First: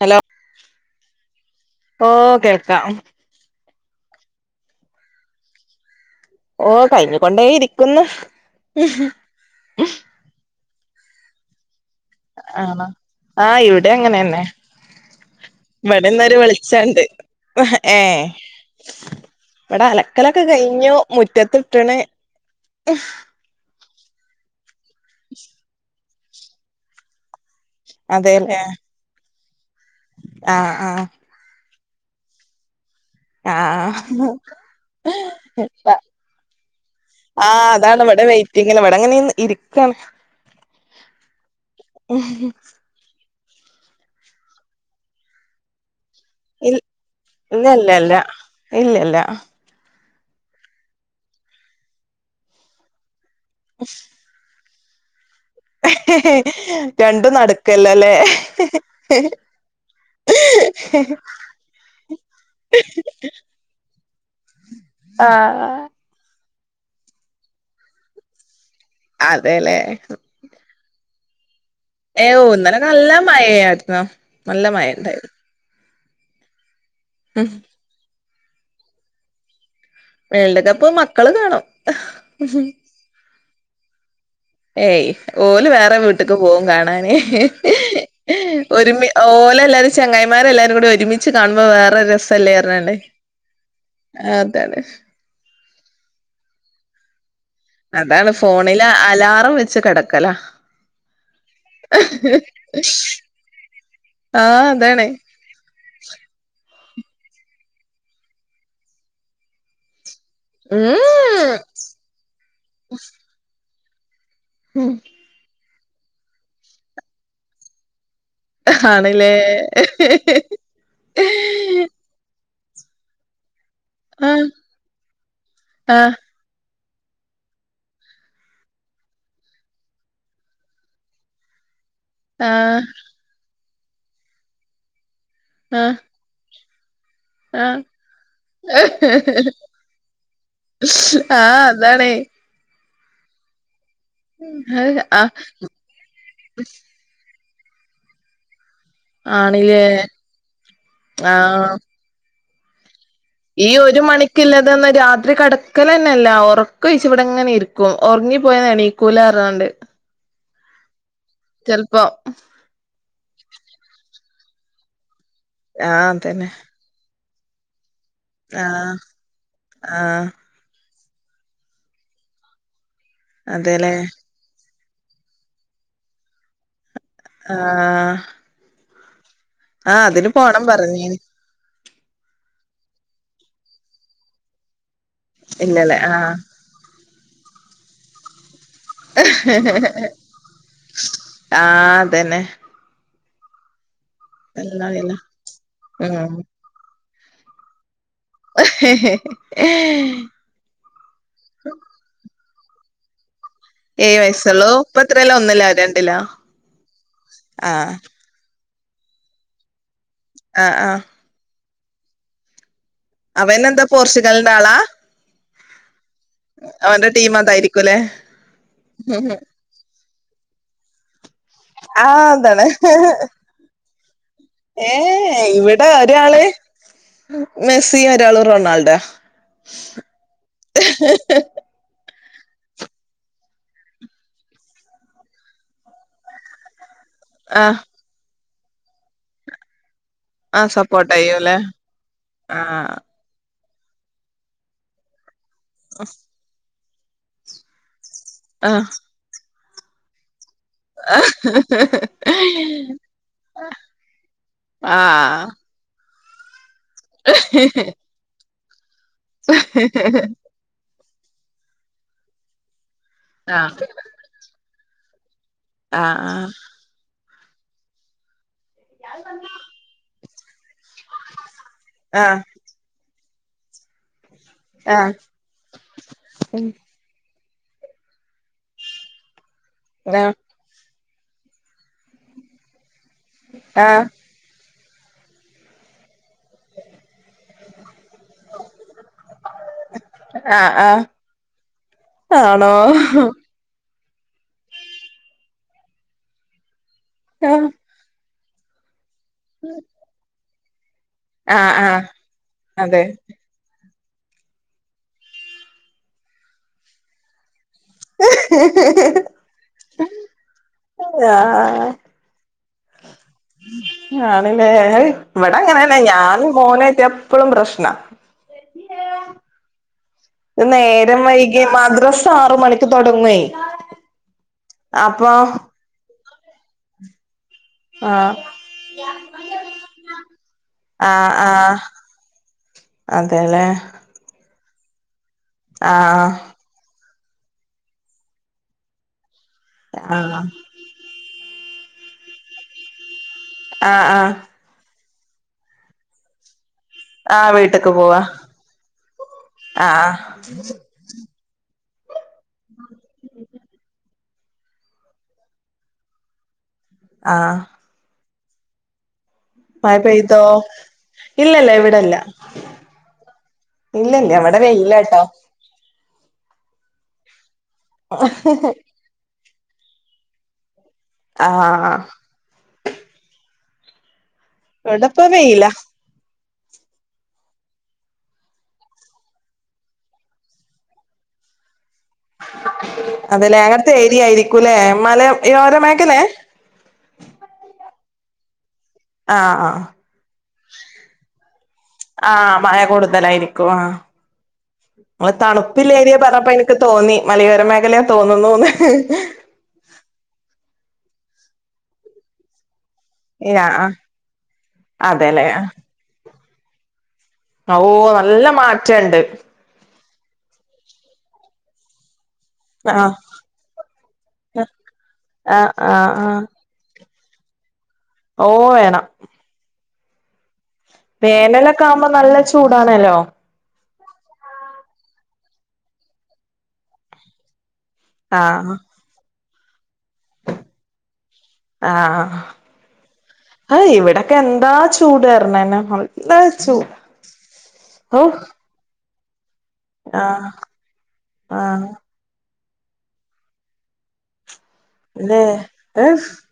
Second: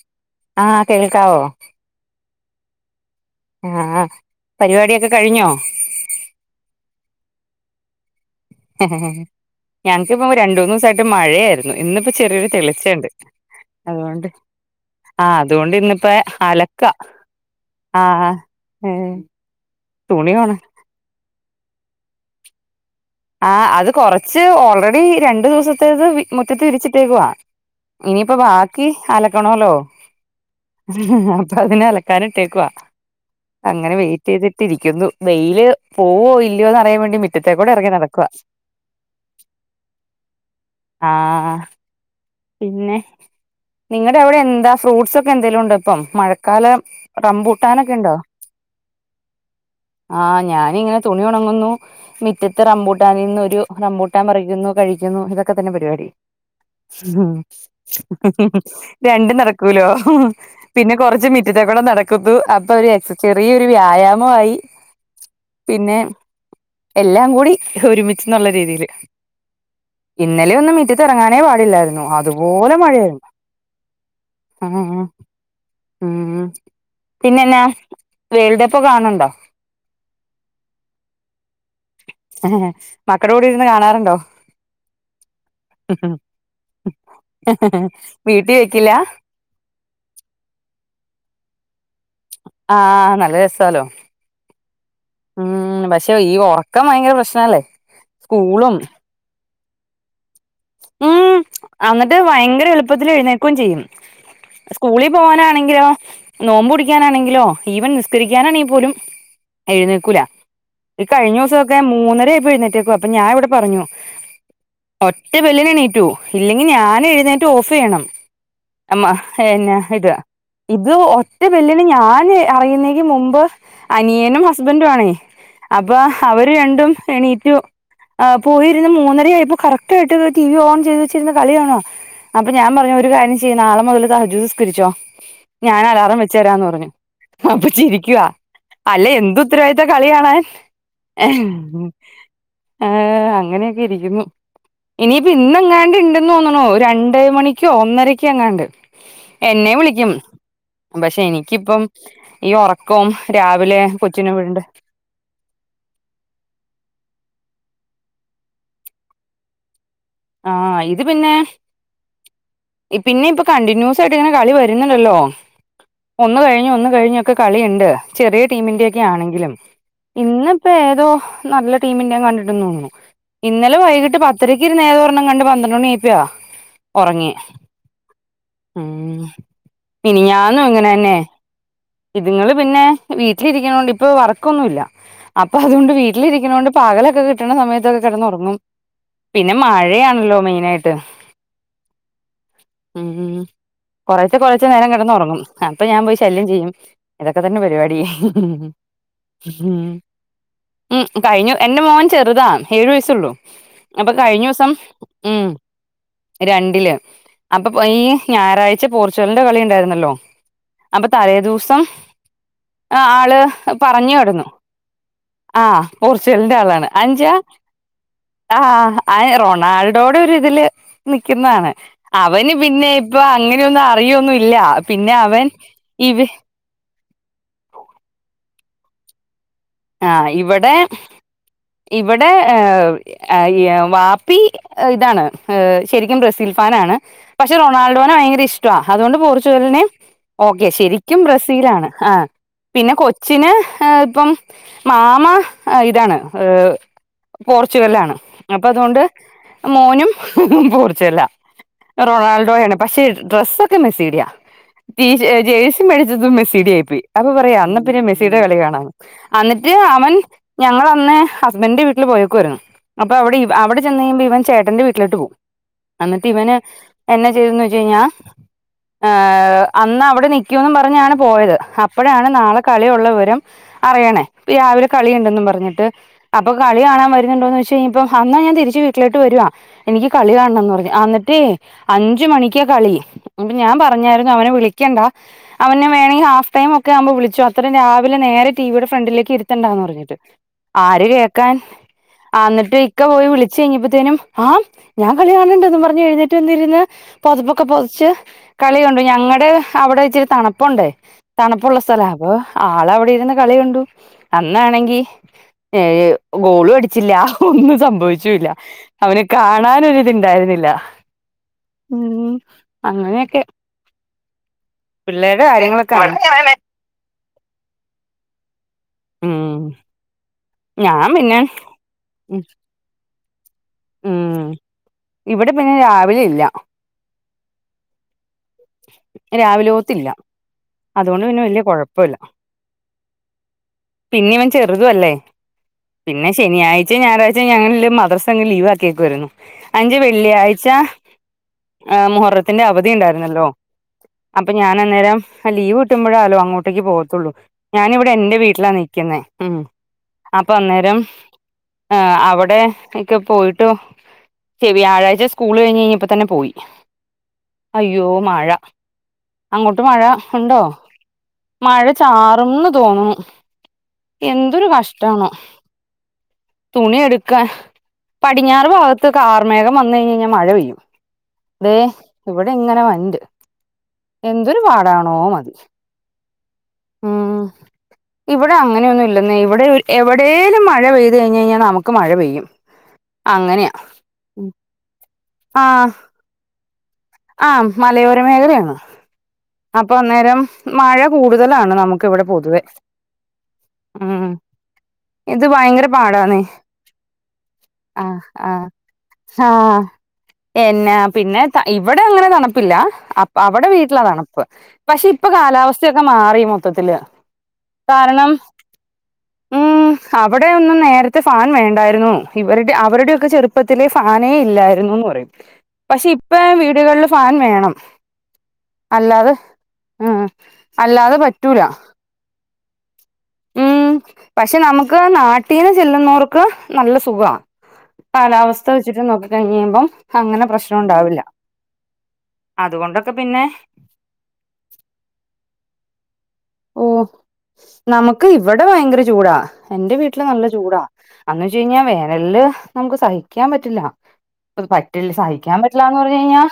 Hello ആ കേൾക്കാവോ? ഓ കേൾക്കാം ആഹ് പരിപാടിയൊക്കെ കഴിഞ്ഞോ? ഓ കഴിഞ്ഞ്. കൊണ്ടേ ഇരിക്കുന്ന് ഹ് ഹ് ഹ് ഞങ്ങക്ക്പ്പൊ രണ്ടുന്ന് സായിട്ട് മഴയായിര്ന്ന്. ഇന്നിപ്പോ ചെറിയൊരു ആണോ തെളിച്ചണ്ട് ആഹ് ഇവിടെ അതോണ്ട് അങ്ങനെന്നെ ആ അതുകൊണ്ട് ഇവിടെ ഇന്നിപ്പെ ഇന്നൊരു അലക്ക വെളിച്ചണ്ട് ആ ഹ് ഇവടെ അലക്കലൊക്കെ കഴിഞ്ഞു മുറ്റത്തിട്ട്ണ് ഹ് ആ അത് കൊറച്ച് ഓൾറെഡി രണ്ടു ദിവസത്തേത് വി മുറ്റത്ത് വിരിച്ചിട്ടേക്കുവാ. ഇനിയിപ്പോ ബാക്കി അലകണോല്ലോ ആ ആ അതിനെ അലക്കാന് ഇട്ടേകുവാ. അങ്ങനെ ആഹ് വെയിറ്റ് യ്തിട്ടിരിക്കുന്നു വെയില് പോവോ ഇല്ലയോന്ന് അറിയാ വേണ്ടി മുറ്റത്തെ കൂടി എറങ്ങി നടക എവടെ വെറ്റിങ്ങവടെ ങ്ങനെ ഇരിക്കാണ്. ആഹ് ഹ് പിന്നെ നിങ്ങടെ അവിടെ എന്താ ഫ്രൂട്ട്സ് ഒക്കെ എന്തെലും ഉണ്ടോ ഇപ്പം? മഴക്കാലം ഇല്ല ഇല്ല റമ്പൂട്ടാനൊക്കെ ണ്ടോ? ഇല്ല ഇല്ലല്ല ആ ഞാനിങ്ങനെ തുണി ഒണങ്ങുന്നു മിറ്റത്ത് റബൂട്ടാ നീന്ന് ഒരു റംബൂട്ടാ പറിക്കുന്നു കഴിക്കുന്നു ഇത കെതന്നെ പരിപാടി ഹ് രണ്ടും നടക്കല്ലല്ലേ ഹ് ഹ് രണ്ടു നടക്കൂലോ പിന്നെ കൊറച്ച് മിറ്റത്തെകോടെം നടക്കുന്നു അപ്പൊ ഒരു എക്സ ചെറിയൊരു വ്യായാമു ആയി ആ ഹ എല്ലാ കൂടി ഒരുമിച്ച് ന്നുള്ള രീതീല്. അതെലെ ത്തിറങ്ങാനേ പാടില്ലാര്ന്നു അതുപോലെ നല്ല മഴയായിരുന്നു മഴയായിരുന്നു നല്ല മഴ ഉണ്ടായിരുന്നു മ് പിന്നെന്നാ വേൾഡപ്പ് കാണ് ണ്ടോ? വേൾഡ് കപ്പ് മക്കള് കാണും ഹ് [unintelligible] മക്കട കൂടി ഇരുന്ന് കാണാറ്ണ്ടോ? ഏയ് ഓല് വേറെ വീട്ട്ക്ക് പോകും കാണാന് വീട്ടിൽ വെക്കില്ല ഒരുമി ഓ ല്ലാരും ചെങ്ങായിമാരെല്ലാരുടി ഒരുമിച്ച് കാ ല്ല രസല്ലേറ്ണ്ണാണ്ടെ ആഹ് നല്ല രസാലോ അതാണ്. ഉം പഷെ ഈ ഒറക്കം വയങ്കര പ്രശ് അതാണ് ഫോണില് അലാറം വെച്ച് കെട ഉം അന്ന്ട്ട് വയങ്കര എളുപ്പത്തില് എഴുന്നേക്കും ചെയ്യും. ആഹ് അതാണ് സ്കൂളി പോവാനാണെങ്കിലോ നോമ്പുടി നാണെങ്കിലോ ഈവൻ നിസ്കരിക്കനാണീ പോലും എയ്ന്നേക്കൂല. ഈ കഴിഞ്ഞ ഉം ദിവസൊക്കെ മൂന്നര ആയിപ്പൊ ഴുന്നേറ്റേക്കുവ അപ്പൊ ഞാൻ വിടെ പറഞ്ഞു. മ് പിള്ളേര്ണീറ്റു ഇല്ലെങ്കി ഞാൻ എഴുന്നേറ്റ് ഓഫ് യ്യണം. അമ്മ ആണ്ല്ലേ ഹ് എന്നെ ഇത് ഇത് ഒറ്റ വെല്ലിന് ഞാന് അറിയുന്നെയ്യ് മുമ്പ് അനിയനും ആഹ് ഹസ്ബന്റു ആണ് അപ്പൊ ആഹ് അവര് രണ്ടും എണീറ്റു പോയിരുന്ന് മൂന്നര ആയപ്പോ കറക് ട്ട് ആയിട്ട് ടി വി ഓൺ ചെയ്ത് വെച്ചിര്ന്ന് കളികാണാ അപ്പ ഞാ ആഹ് പറഞ്ഞു ഒരു കാര്യം ചെയ് നളെ മുതല് സഹജുസ്കരിച്ചോ ഞാൻ ആഹ് അലാറം വെച്ചരാന്ന് പറഞ്ഞു അപ്പൊ ആഹ് ചിരിക്കുവാ. അല്ല എന്ത് ഉത്തരവാദിത്ത കളികാണാൻ എൻ ആഹ് അതാണേ ആ അങ്ങനെയൊക്കെ ഇരിക്കുന്നു ആഹ് ഇനിപ്പോ ഇന്ന എങ്ങാണ്ട് ഇണ്ടന്ന് തോന്ന്ണു രണ്ട് മണി യ്ക് ഒന്നരയ്ക് എങ്ങാണ്ട് എന്നെ ആണില്ലേ വിളിക്കും പഷെ ആഹ് എനിക്കിപ്പം ഈ ഉറക്കവും ഈ രാവിലെ ഒരു കൊച്ചിനെ വിടണ്ട മണിക്കില്ലതന്നെ രാത്രി കെടക്കലെന്നെല്ല ഉറക്ക ച് വ്ടങ്ങനെ ഇരിക്കും ഒറങ്ങിപോയ എണീക്കൂലർന്നാണ്ട്. ആ ഇത് പിന്നെ പിന്നീ ഇപ്പോ കണ്ടിന്യൂസ് ആയിട്ട് ഇങ്ങനെ കളി വരുന്നുണ്ടല്ലോ ആഹ് ഒന്ന് അതന്നെ കഴിഞ്ഞ് ഒന്ന് കഴിഞ്ഞൊക്കെ കളിയിണ്ട്. ചെറിയ ടീമന്റ് ആഹ് ക്യാണെങ്കിലും ആഹ് ഇന്ന്പെ ഏതോ നല്ല ടീമിന്റെ കണ്ടിട്ട് തോന്നു ഇന്നലെ അതെല്ലേ വൈകിട്ട് പത്തരയ്ക് നേ [unintelligible] കണ്ട് പന്ത്രണ്ട് മണി ആയ പിയാ ആഹ ഉ ഇനി ഞന്നും ഇങ്ങനെ തന്നെ പറഞ്ഞീനി ഇതുങ്ങൾ പിന്നെ. വീട്ടിലിരിക്കുന്നൊണ്ട് ഇപ്പ വറക്കൊന്നുമ ഇല്ല അപ്പൊ അതുകൊണ്ട് ഇല്ലല്ലേ ആഹ് വീട്ടിലിരിക്കുന്നൊണ്ട്. പാകലൊക്കെ കിട്ട ക സമയത്തക്കെ കിടന്നറങ്ങും. പിന്നെ മഴ ഴണല്ലോ മെയിൻ ആയിട്ട് ആഹ് അതന്നെ ഉം കുറചെ കൊറചെ നേരം കിടന്ന് എല്ലല്ല ഉറങ്ങും. അപ്പൊ ഞാൻ പോയി ഉം ശല്യം ചെയ്യും. അതൊക്കെ തന്നെ പരിപാടി. ഉം കഴിഞ്ഞു എന്റെ മോൻ ചെറുതാ. ഏഴ് വയസ്സുള്ളു ഏഴ് വയസ്സാളളു ഉം രണ്ടില് അപ്പൊ ആഹ് ഈ ഞായറാഴ്ച പോർച്ചുഗലിന്റെ കളി ഉണ്ടായിരുന്നല്ലോ ആഹ് ആഹ് അപ്പൊ തലേ ദിവസം ആ ആള് അവനെന്താ പറഞ്ഞു വിടന്നു പോർച്ചുഗലിന്റെ ആളാ ആഹ പോർച്ചലിന്റെ ആളാണ് അവന്റെ അഞ്ച ടീം അതായിരിക്കുംല്ലേ ആ ആ റോൺ. ആയാളുടെടെ ഒ ഇതില് മി ആഹ് അവന് പിന്നെ അതാണ് ഇപ്പൊ അങ്ങനെയൊന്നും അറിയൊന്നുംല്ല. ഏ പിന്നെ അവൻ ഇവിടെ ഇ [inaudible] ഒരാള് മെസ്സി ഒരാളും റൊണാൾഡോ. ആഹ് ഇവിടെ ഇ ഇവിടെ വാപ്പി ഇതാണ് ശരിക്കും ബ്രസീൽ ഫാനാണ്. പക്ഷെ ആ റൊണാൾഡോനെ ഭയങ്കര ഇഷ്ട. അതുകൊണ്ട് പോർച്ചുഗലിനെ ആ ഓക്കെ സപ്പോർട്ട് ശരിക്കും ചെയ്യൂല്ലേ ബ്രസീലാണ്. ആ ആ പിന്നെ കൊച്ചിന് ഇപ്പം മാമ ഇതാണ് പോർച്ചുഗലാണ്. അപ്പൊ ആ അതുകൊണ്ട് മോനും പൂർച്ചല്ല്. റൊണാൾഡോ ആണ് പക്ഷെ ഡ്രസ്സ ഒക്കെ മെസ്സിടിയ ആ ജേഴ്സി മേ മെസിഡ ആയി അപ്പ പറയാ അന്ന പിന്നെ മെസീയുടെ കളി കാണാ എന്നിട്ട് അവൻ ഞങ്ങ അന്ന് ഹസ്ബൻഡന്റെ വീട്ടിൽ പോയക്കെ വരുന്നു. അപ്പൊ അവിടെ ആ ആ അവിടെ ചെന്ന കഴുമ്പോ ഇവൻ ചേട്ടന്റെ വീട്ടിലോട്ട് പോകും. ആ എന്നിട്ട് ആ ഇവന് എന്നെ ചെയ്തന്ന് വെച്ച കഴിഞ്ഞൽ ഏ അന്ന് അവിടെ നിക്കൂന്ന് പറഞ്ഞാണ് പോയത്. ആ അപ്പോഴാണ് നാളെ കളിയുള്ള വിവരം അറിയണേ ഇ രാവിലെ കളി ഉണ്ടെന്നും പറഞ്ഞിട്ട്. അപ്പൊ കളി കാണാൻ വരുന്നുണ്ടോന്ന് ച പക്ഷെനി ഇപ്പ അന്നാ ഞാൻ തിരിച്ച് വീടിലോട്ട് വരുവാ എനിക്ക് കളി കാണണം എന്ന് പറഞ്ഞു. ഹോ അഞ്ച് മണിക്ക കളി അപ്പൊ ഞാൻ ആ പറഞ്ഞായിരുന്നു അവനെ വിളിക്ക ണ്ട അവെ വേണെങ്കിൽ ഹാഫ് ടൈം ഒക്കെ ആവുമ്പോ വിളിച്ച അത്തരം രാവിലെ നേരെ ടിവിയുടെ ഫ്രണ്ടിലേക്ക്. ഇരുത്തണ്ടന്ന് പറഞ്ഞിട്ട് ആ ആ ആര് കേൾക്കാൻ ആണോ ഇക്ക പോയി വിളിച്ച കഴിഞ്ഞിട്ട് ത്തേനും ആഹ് ഞാൻ കളി കാണണ്ടന്ന് പറഞ്ഞഞ് എഴുന്നേറ്റ് വന്ന ഇരുന്ന്. പുതപ്പൊക്കെ പുതച്ച് പൊതിച്ച് കളിണ്ടു ഞങ്ങളടെ അവിടെ ഇച്ചിരി തണുപ്പുണ്ട്. ആ തണുപ്പുള്ളള്ള ആ സ്ഥലം അപ്പൊ ആൾ അതെ അവിടെ ഇരുന്നു കളികണ്ടു. അന്നാണെങ്കി ഏ ഗോളും അടിച്ചില്ല ഒുനും സംഭവിച്ചുല്ല അവനെ കാണാന ഒരി ഇത്ണ്ടായിരുന്നില്ല ആ ഉം അങ്ങനെയൊക്കെ ആണല്ലേ പിള്ളേരുടെ ഇവിടെ കാര്യങ്ങളൊക്കെ അങ്ങനെന്നെല ആണ് ഞാനും മോനായിട്ട് എപ്പഴും പ്രശ്ന ഉം ഞാൻ നേരം പിന്നെ വൈകി മദ്രസ് ഉം ആറ് മണിക്ക് തുടങ്ങേ ഉം ഇവിടെ പിന്നെ രാവിലെ ഇല്ല. രാവിലോത്തില്ല അതുകൊണ്ട് ആഹ പിന്നെ വലിയ ആഹ കുഴപ്പമില്ല അതെല്ലേ ചെറുത അല്ലേ പിന്നെ ആഹ് ശനാഴ്ച ഞായറാഴ്ച ഞങ്ങില് മദ്രസ അങ്ങ് ലീവ് ആക്കിയൊക്ക വരുന്നു. അഞ്ച് ആഹ് വെള്ളിയാഴ്ച ആ മുഹറത്തിന്റെ അവധി ഉണ്ടായിരുന്നല്ലോ? ആഹ് ആഹ് അപ്പൊ ഞാൻ അന്നേരം ലീവ് കിട്ടുമ്പോഴാലോ അങ്ങോട്ട് [unintelligible] ആഹ് വീട്ട്ക്ക് ഞാനിവിടെ പോവാ എന്റെ വീട്ടിലാ നിക്കുന്നേ ഉം ആഹ് അപ്പൊ അന്നേരം ഏഹ് അവടെ ഇക്ക പോയിട്ടു [unintelligible] വ്യായാഴ്ച സ്കൂൾ കഴിഞ്ഞപ്പതന്നെ പോയി ആ അയ്യോ മഴ അങ്ങോട്ട് മഴ പെയ്തോ ഉണ്ടോ ഇല്ലല്ല മഴ ഇവിടെല്ല ചാറുംന്ന് തോന്നുണു ഇല്ലല്ല ഇവിടെ എന്തൊരു വെയിലാട്ടോ കഷ്ടാണ് തുണി എടുക്കാ പടിഞ്ഞാറ് ഭാഗത്ത് കാർമേഘം വന്ന് കഴിഞ്ഞഴിഞ്ഞാൽ മഴ പെയ്യും തെ ആഹ് ഇവിടെ ഇങ്ങനെ വന്റ് എന്തൊരു പാടാണോ ഇവിടെപ്പ മതി വെയില ഉം ഇവിടെ അങ്ങനെയൊന്നും ഇല്ലന്നെ ഇവിടെ എവിടേലും മഴ പെയ്ത് കഴിഞ്ഞഴിഞ്ഞാൽ നമു അതലെ അങ്ങനത്തെ ഏരിയ ഉം. ആയിരിക്കുംല്ലേ മല ആ യോര മേഖലേ ആ മലയോര മേഖലയാണ്. ആഹ് ആഹ് അപ്പൊ അന്നേരം മഴ കൂടുതലാണ് നമുക്ക് ഇവിടെ ആഹ് പൊതുവെ മഴ ഉം ഓൻ ഇത് ഭയങ്കര തണുപ്പില്ല ഏരിയ പാടാന്നേ പറഞ്ഞപ്പോ ഇന്ക് തോന്നി മലയോര മേഖലയാ ആ ആ തോന്നുന്നുന്ന് ആ എന്നാ പിന്നെ ത ഇവിടെ അങ്ങനെ തണപ്പില്ല. അപ്പ അവടെ ആഹ് വീട്ടിലാ തണപ്പ് പക്ഷെ ഇപ്പൊ അതെല്ലേ കാലാവസ്ഥയൊക്കെ മാറി മൊത്തത്തില് ഓ കാരണം നല്ല മാറ്റണ്ട്. ഉം അവിടെ ഒന്നും നേരത്തെ ഫാൻ വേണ്ടായിരുന്നു. ഇവരുടെ ആഹ് അവരുടെയൊക്കെ ചെറുപ്പത്തിലെ ഫാനേ ഇല്ലായിരുന്നുന്ന് പറയും ആഹ് പക്ഷെ ആഹ് ഇ ആഹ് വീടുകളില് ഫാൻ വേണം. ഓ വേണം ആ വേനലൊക്കെ ആവുമ്പോ നല്ല ചൂടാണല്ലോ ഉം പക്ഷെ നമുക്ക് നാട്ടീന്ന് ചെല്ലുന്നോർക്ക് നല്ല സുഖ. കാലാവസ്ഥ ആഹ് വെച്ചിട്ട് നോക്കി കഴിഞ്ഞിയുമ്പം അങ്ങനെ പ്രശ്ന ഉണ്ടാവില്ല. ആ ആ അതുകൊണ്ടൊക്കെ പിന്നെ ആ ഇവിടെക്കെ എന്താ [unintelligible] നല്ല ചൂ ഓ ഓ നമുക്ക് ഇവിടെ ഭയങ്കര ചു ചൂടാ എന്റെ വീട്ടില് നല്ല ആഹ് ചൂടാ അന്ന് വെച്ച കഴിഞ്ഞാ ആഹ് വേനല് ചു നമുക്ക് സഹിക്കാൻ പറ്റില്ല അത് പറ്റില്ല അല്ലെ സഹിക്കാൻ പറ്റില്ലന്ന് പറഞ്ഞഴിഞ്ഞാൽ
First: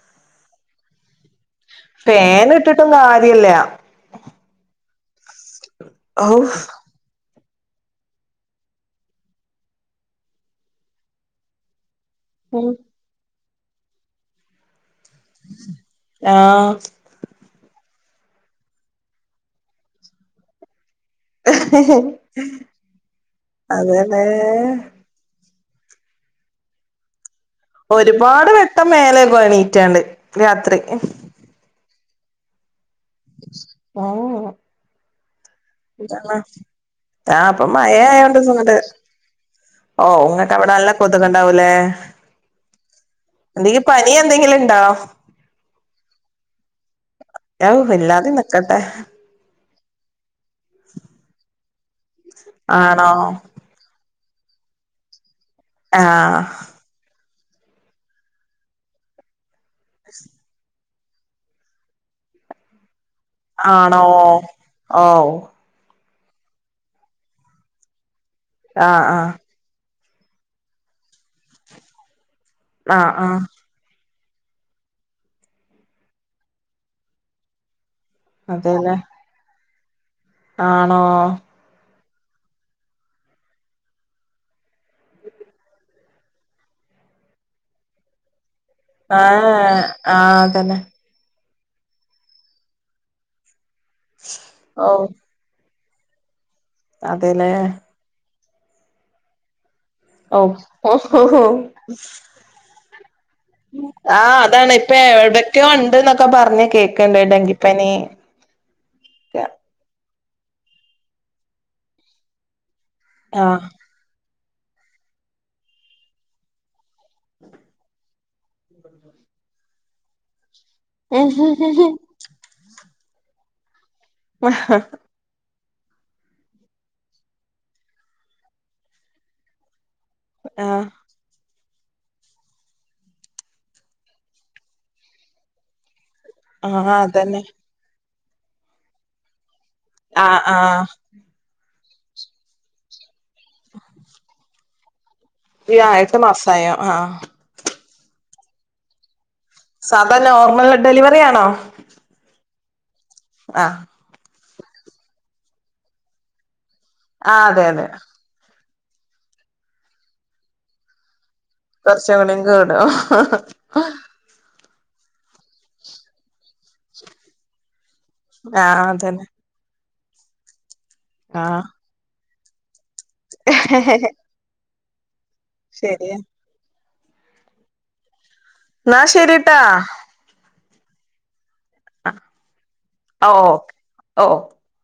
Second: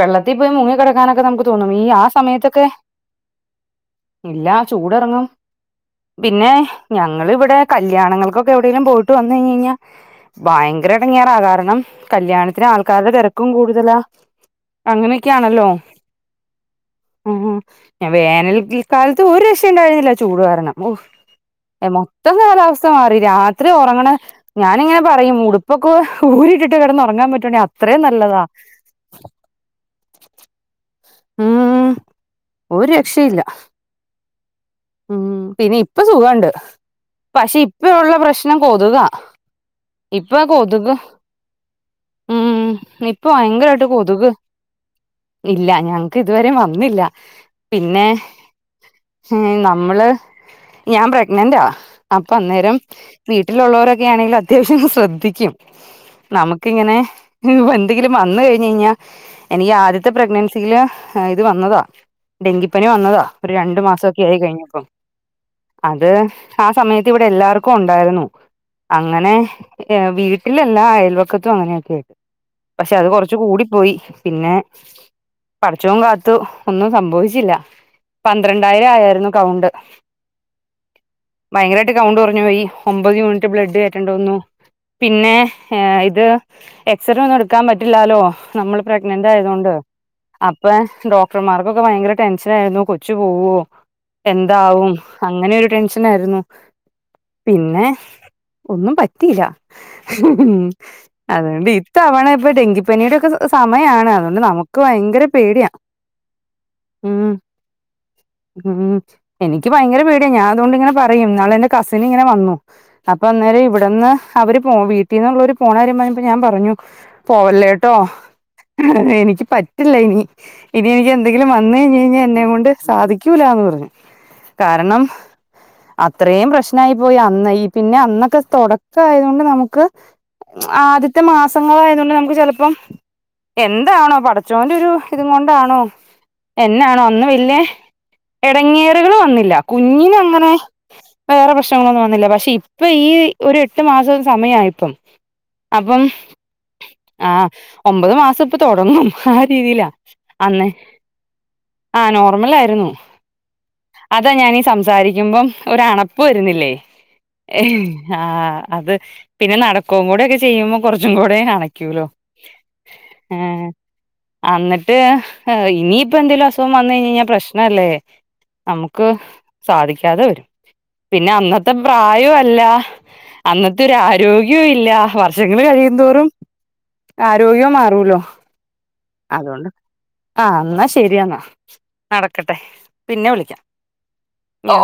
വെള്ളത്തിൽ പോയി മുങ്ങി കിടക്കാനൊക്കെ നമുക്ക് തോന്നും ഈ ആ ഫാൻ സമയത്തൊക്കെ ഇട്ടിട്ടും കാര്യല്ല ഇല്ല ചൂട്റങ്ങും ഔ പിന്നെ ഞങ്ങള് വ് ടെ കല്യാണങ്ങൾക്കൊക്കെ എവിടെലും പോയിട്ട് വന്നഴിഞഴിഞ്ഞാ ഭയങ്കര എടങ്ങേറാ കാരണം കല്യാണത്തിന് ഉം ആൾക്കാരുടെ തെരക്കും കൂടുതലാ അങ്ങനക്കെണല്ലോ ആഹ് ഉം ഞാൻ വേനൽ കാലത്ത് ഒരു രക്ഷ ഉണ്ടായിരുന്നില്ല ചൂട് കാരണം ഓ മൊത്തം കാലാവസ്ഥ മാറി രാത്രി ഒറങ്ങണ അതന്നെ ഞാനിങ്ങനെ പറയും ഉടു പ്പൊക്കെ ഊരിട്ടിട്ട് കെടന്നുറങ്ങാൻ പറ്റാണെങ്കി അത്ര ന ഒരുപാട് വെട്ടം മേലെയ്കും എണീറ്റാണ്ട് രാത്രി ഉം ഒരു രക്ഷയില്ല. ഓഹ് ഉം പിന്നെ ഇപ്പ സുഖണ്ട് ആഹ് പക്ഷെ അപ്പൊ ഇപ്പ മഴ ഉള്ള ആയോണ്ട് പ്രശ്നം സുഖണ്ട് കൊതുക. ഓ ഇങ്ങക്ക് അവിടെ നല്ല കൊതുക്ണ്ടാവൂലേ. ഉം ഇപ്പൊ എന്തെങ്കി ഭയങ്കരായിട്ട് പനി കൊതുക് എന്തെങ്കിലുംണ്ടോ? ഇല്ല ഞങ്ങക്ക് ഇതുവരെ വന്നില്ല ഔ പിന്നെ ഇല്ലാതെ നിക്കട്ടെ ന നമ്മള് ഞാൻ പ്രഗ്നന്റാ അപ്പൊ അന്നേരം ആണോ വീട്ടിലുള്ളോരൊക്കെ ആണെങ്കിൽ അത്യാവശ്യം ശ്രദ്ധിക്കും ആഹ് നമുക്കിങ്ങനെ എന്തെങ്കിലും വന്ന് കഴിഞ്ഴിഞ്ഞാ എനിക്ക് ആദ്യത്തെ പ്രഗ്നൻസിയില് ആ ഇത് വന്നതാ ഡെങ്കിപ്പനി വന്നതാ ഒരു രണ്ടു മാസക്കെ ആയി കഴിഞ്ഞി. ഹാവു അത് ആ സമയത്ത് ഇവിടെ എല്ലാവർക്കും ഉണ്ടായിരുന്നു ആഹ് ആഹ് അങ്ങനെ. ഏഹ് വീട്ടിലെല്ലാം അയൽവക്കത്തും അങ്ങനെയൊക്കെയ പക്ഷെ അത് ആഹ് കൊറച്ച് ആഹ് കൂടി പോയി. പിന്നെ പടച്ചോ കാത്തു ഒന്നും സംഭവിച്ചില്ല. പന്ത്രണ്ടായിരം അതെല്ലേ ആയായിരുന്നു കൗണ്ട്. ആണോ ഭയങ്കരമായിട്ട് കൗണ്ട് കുറഞ്ഞു പോയി ഒമ്പത് യൂണിറ്റ് ബ്ലഡ് കറ്റേണ്ടി വന്നു. പിന്നെ. ഇത് എക്സറേ ഒന്നും എടുക്കാൻ പറ്റില്ലാലോ നമ്മള് പ്രഗ്നന്റ് ആയത് കൊണ്ട് ആഹ് ആഹ് അപ്പ അതന്നെ ഡോക് ഡോക്ടർമാർക്കൊക്കെ ഭയങ്കര ടെൻഷൻ ആയിരുന്നു. കൊച്ചു പോകോ. [inaudible] ന്താവും അങ്ങനെ ഒരു ടെൻഷൻ ആയിരുന്നു. അതെല്ലേ. ഒന്നും പറ്റില്ല. ഓ [unintelligible] ഓഹോ അതുകൊണ്ട്ഇത്തവണ ഇപ്പൊ ഡെങ്കിപ്പനിയുടെക്കെ സമയാണ്. ആഹ് അതുകൊണ്ട് നമു അതാണ് ഇപ്പ എവിടെക്കെയോ ഉണ്ട് എന്നൊക്കെ പറഞ്ഞു കേൾക്കണ്ട് ഉം ഡെങ്കിപ്പനീ ഉം. എനിക്ക് ഭയങ്കര പേടിയാണ് ഞാൻ അതൊണ്ട് ഇങ്ങനെ പറയും ഇന്നാൾ എന്റെ കസിന് ഇങ്ങനെ വന്നു അപ്പൊ അന്നേരം ആഹ് ഇവിടുന്ന്. അവര് പോ വീട്ടിൽന്നുള്ളൊരു പോന്നക്കരിയാംപറഞ്ഞപ്പോൾ ഞാൻ പറഞ്ഞു പോവല്ലേ ട്ടോ എനിക്ക് പറ്റില്ല. ഇനി ഇനി എനിക്ക് എന്തെങ്കിലും വന്ന കഴിഞ്ഞാൽ എന്നെ കൊണ്ട്. സാധിക്കൂലന്ന് പറഞ്ഞു കാരണം. അത്രയും പ്രശ്നായി പോയി അന്ന് ഈ പിന്നെ അന്നൊക്കെ തുടക്ക ആയത് കൊണ്ട് നമുക്ക്. ആഹ് ആദ്യത്തെ മാ സങ്ങൾ ആയത്. കൊണ്ട് നമുക്ക് ചിലപ്പം എന്താണോ പടച്ചോന്റെ ഒരു ഇത് കൊണ്ടാണോ. ആഹ് എന്നാണോ ഒന്നും അതന്നെ ഇല്ലേ, ഇട ങ്ങേറുകൾ വന്നില്ല. ആഹ ആഹ പ്രങ്ങളൊന്നും വന്നില്ല പക്ഷെ ഇപ്പൊ ഈ ഒരു എട്ട് മാസം സമയംപ്പം. ആയപ്പം ഈ ആഹ് അപ്പം എട്ട് മാസായോ ആഹ് ഒമ്പത് മാസം ഇപ്പൊ തുടങ്ങും. ആ. രീതിയിലാ സാധാ നോർമൽ അന്നേ ഡെലിവറി ആണോ ആ നോർമൽ. ആ യിരുന്നു ആഹ് അതാ ഞാനീ സംസാരിക്കുമ്പം ഒരു അണപ്പ് വരുന്നില്ലേ? ആഹ് അതെ ഏഹ് അതെ ആഹ അത് പിന്നെ നടക്കും കൂടെൊക്കെ ചെയ്യുമ്പോൾ കുറച്ചും കൂടി. കൂടെ അണക്കൂലോ, കുറച്ചും കൂടി കൂടും ഹെ, അന്നെ ടെ ഇനിയിപ്പോഎന്തേലും അസുഖം, വന്നു കഴിഞ്ഞാൽ പ്രശ്നമല്ലേ. ആഹ് നമുക്ക് അതന്നെ സാധിക്കാതെ വരും പിന്നെ ആഹ് അന്നത്തെ പ്രായംല്ല. അന്നത്തെ ഒരു ആരോഗ്യവും ഇല്ല വർഷങ്ങൾ, ശരിയാ കഴിയുംതോറും ആരോഗ്യവും മാറൂലോ എന്നാ ശരിട്ടാ. അതുകൊണ്ട് ആ എന്നാ ശരിയെന്നാ നടക്കട്ടെ പിന്നെ ഓ വിളിക്കാം. ഓ ഒ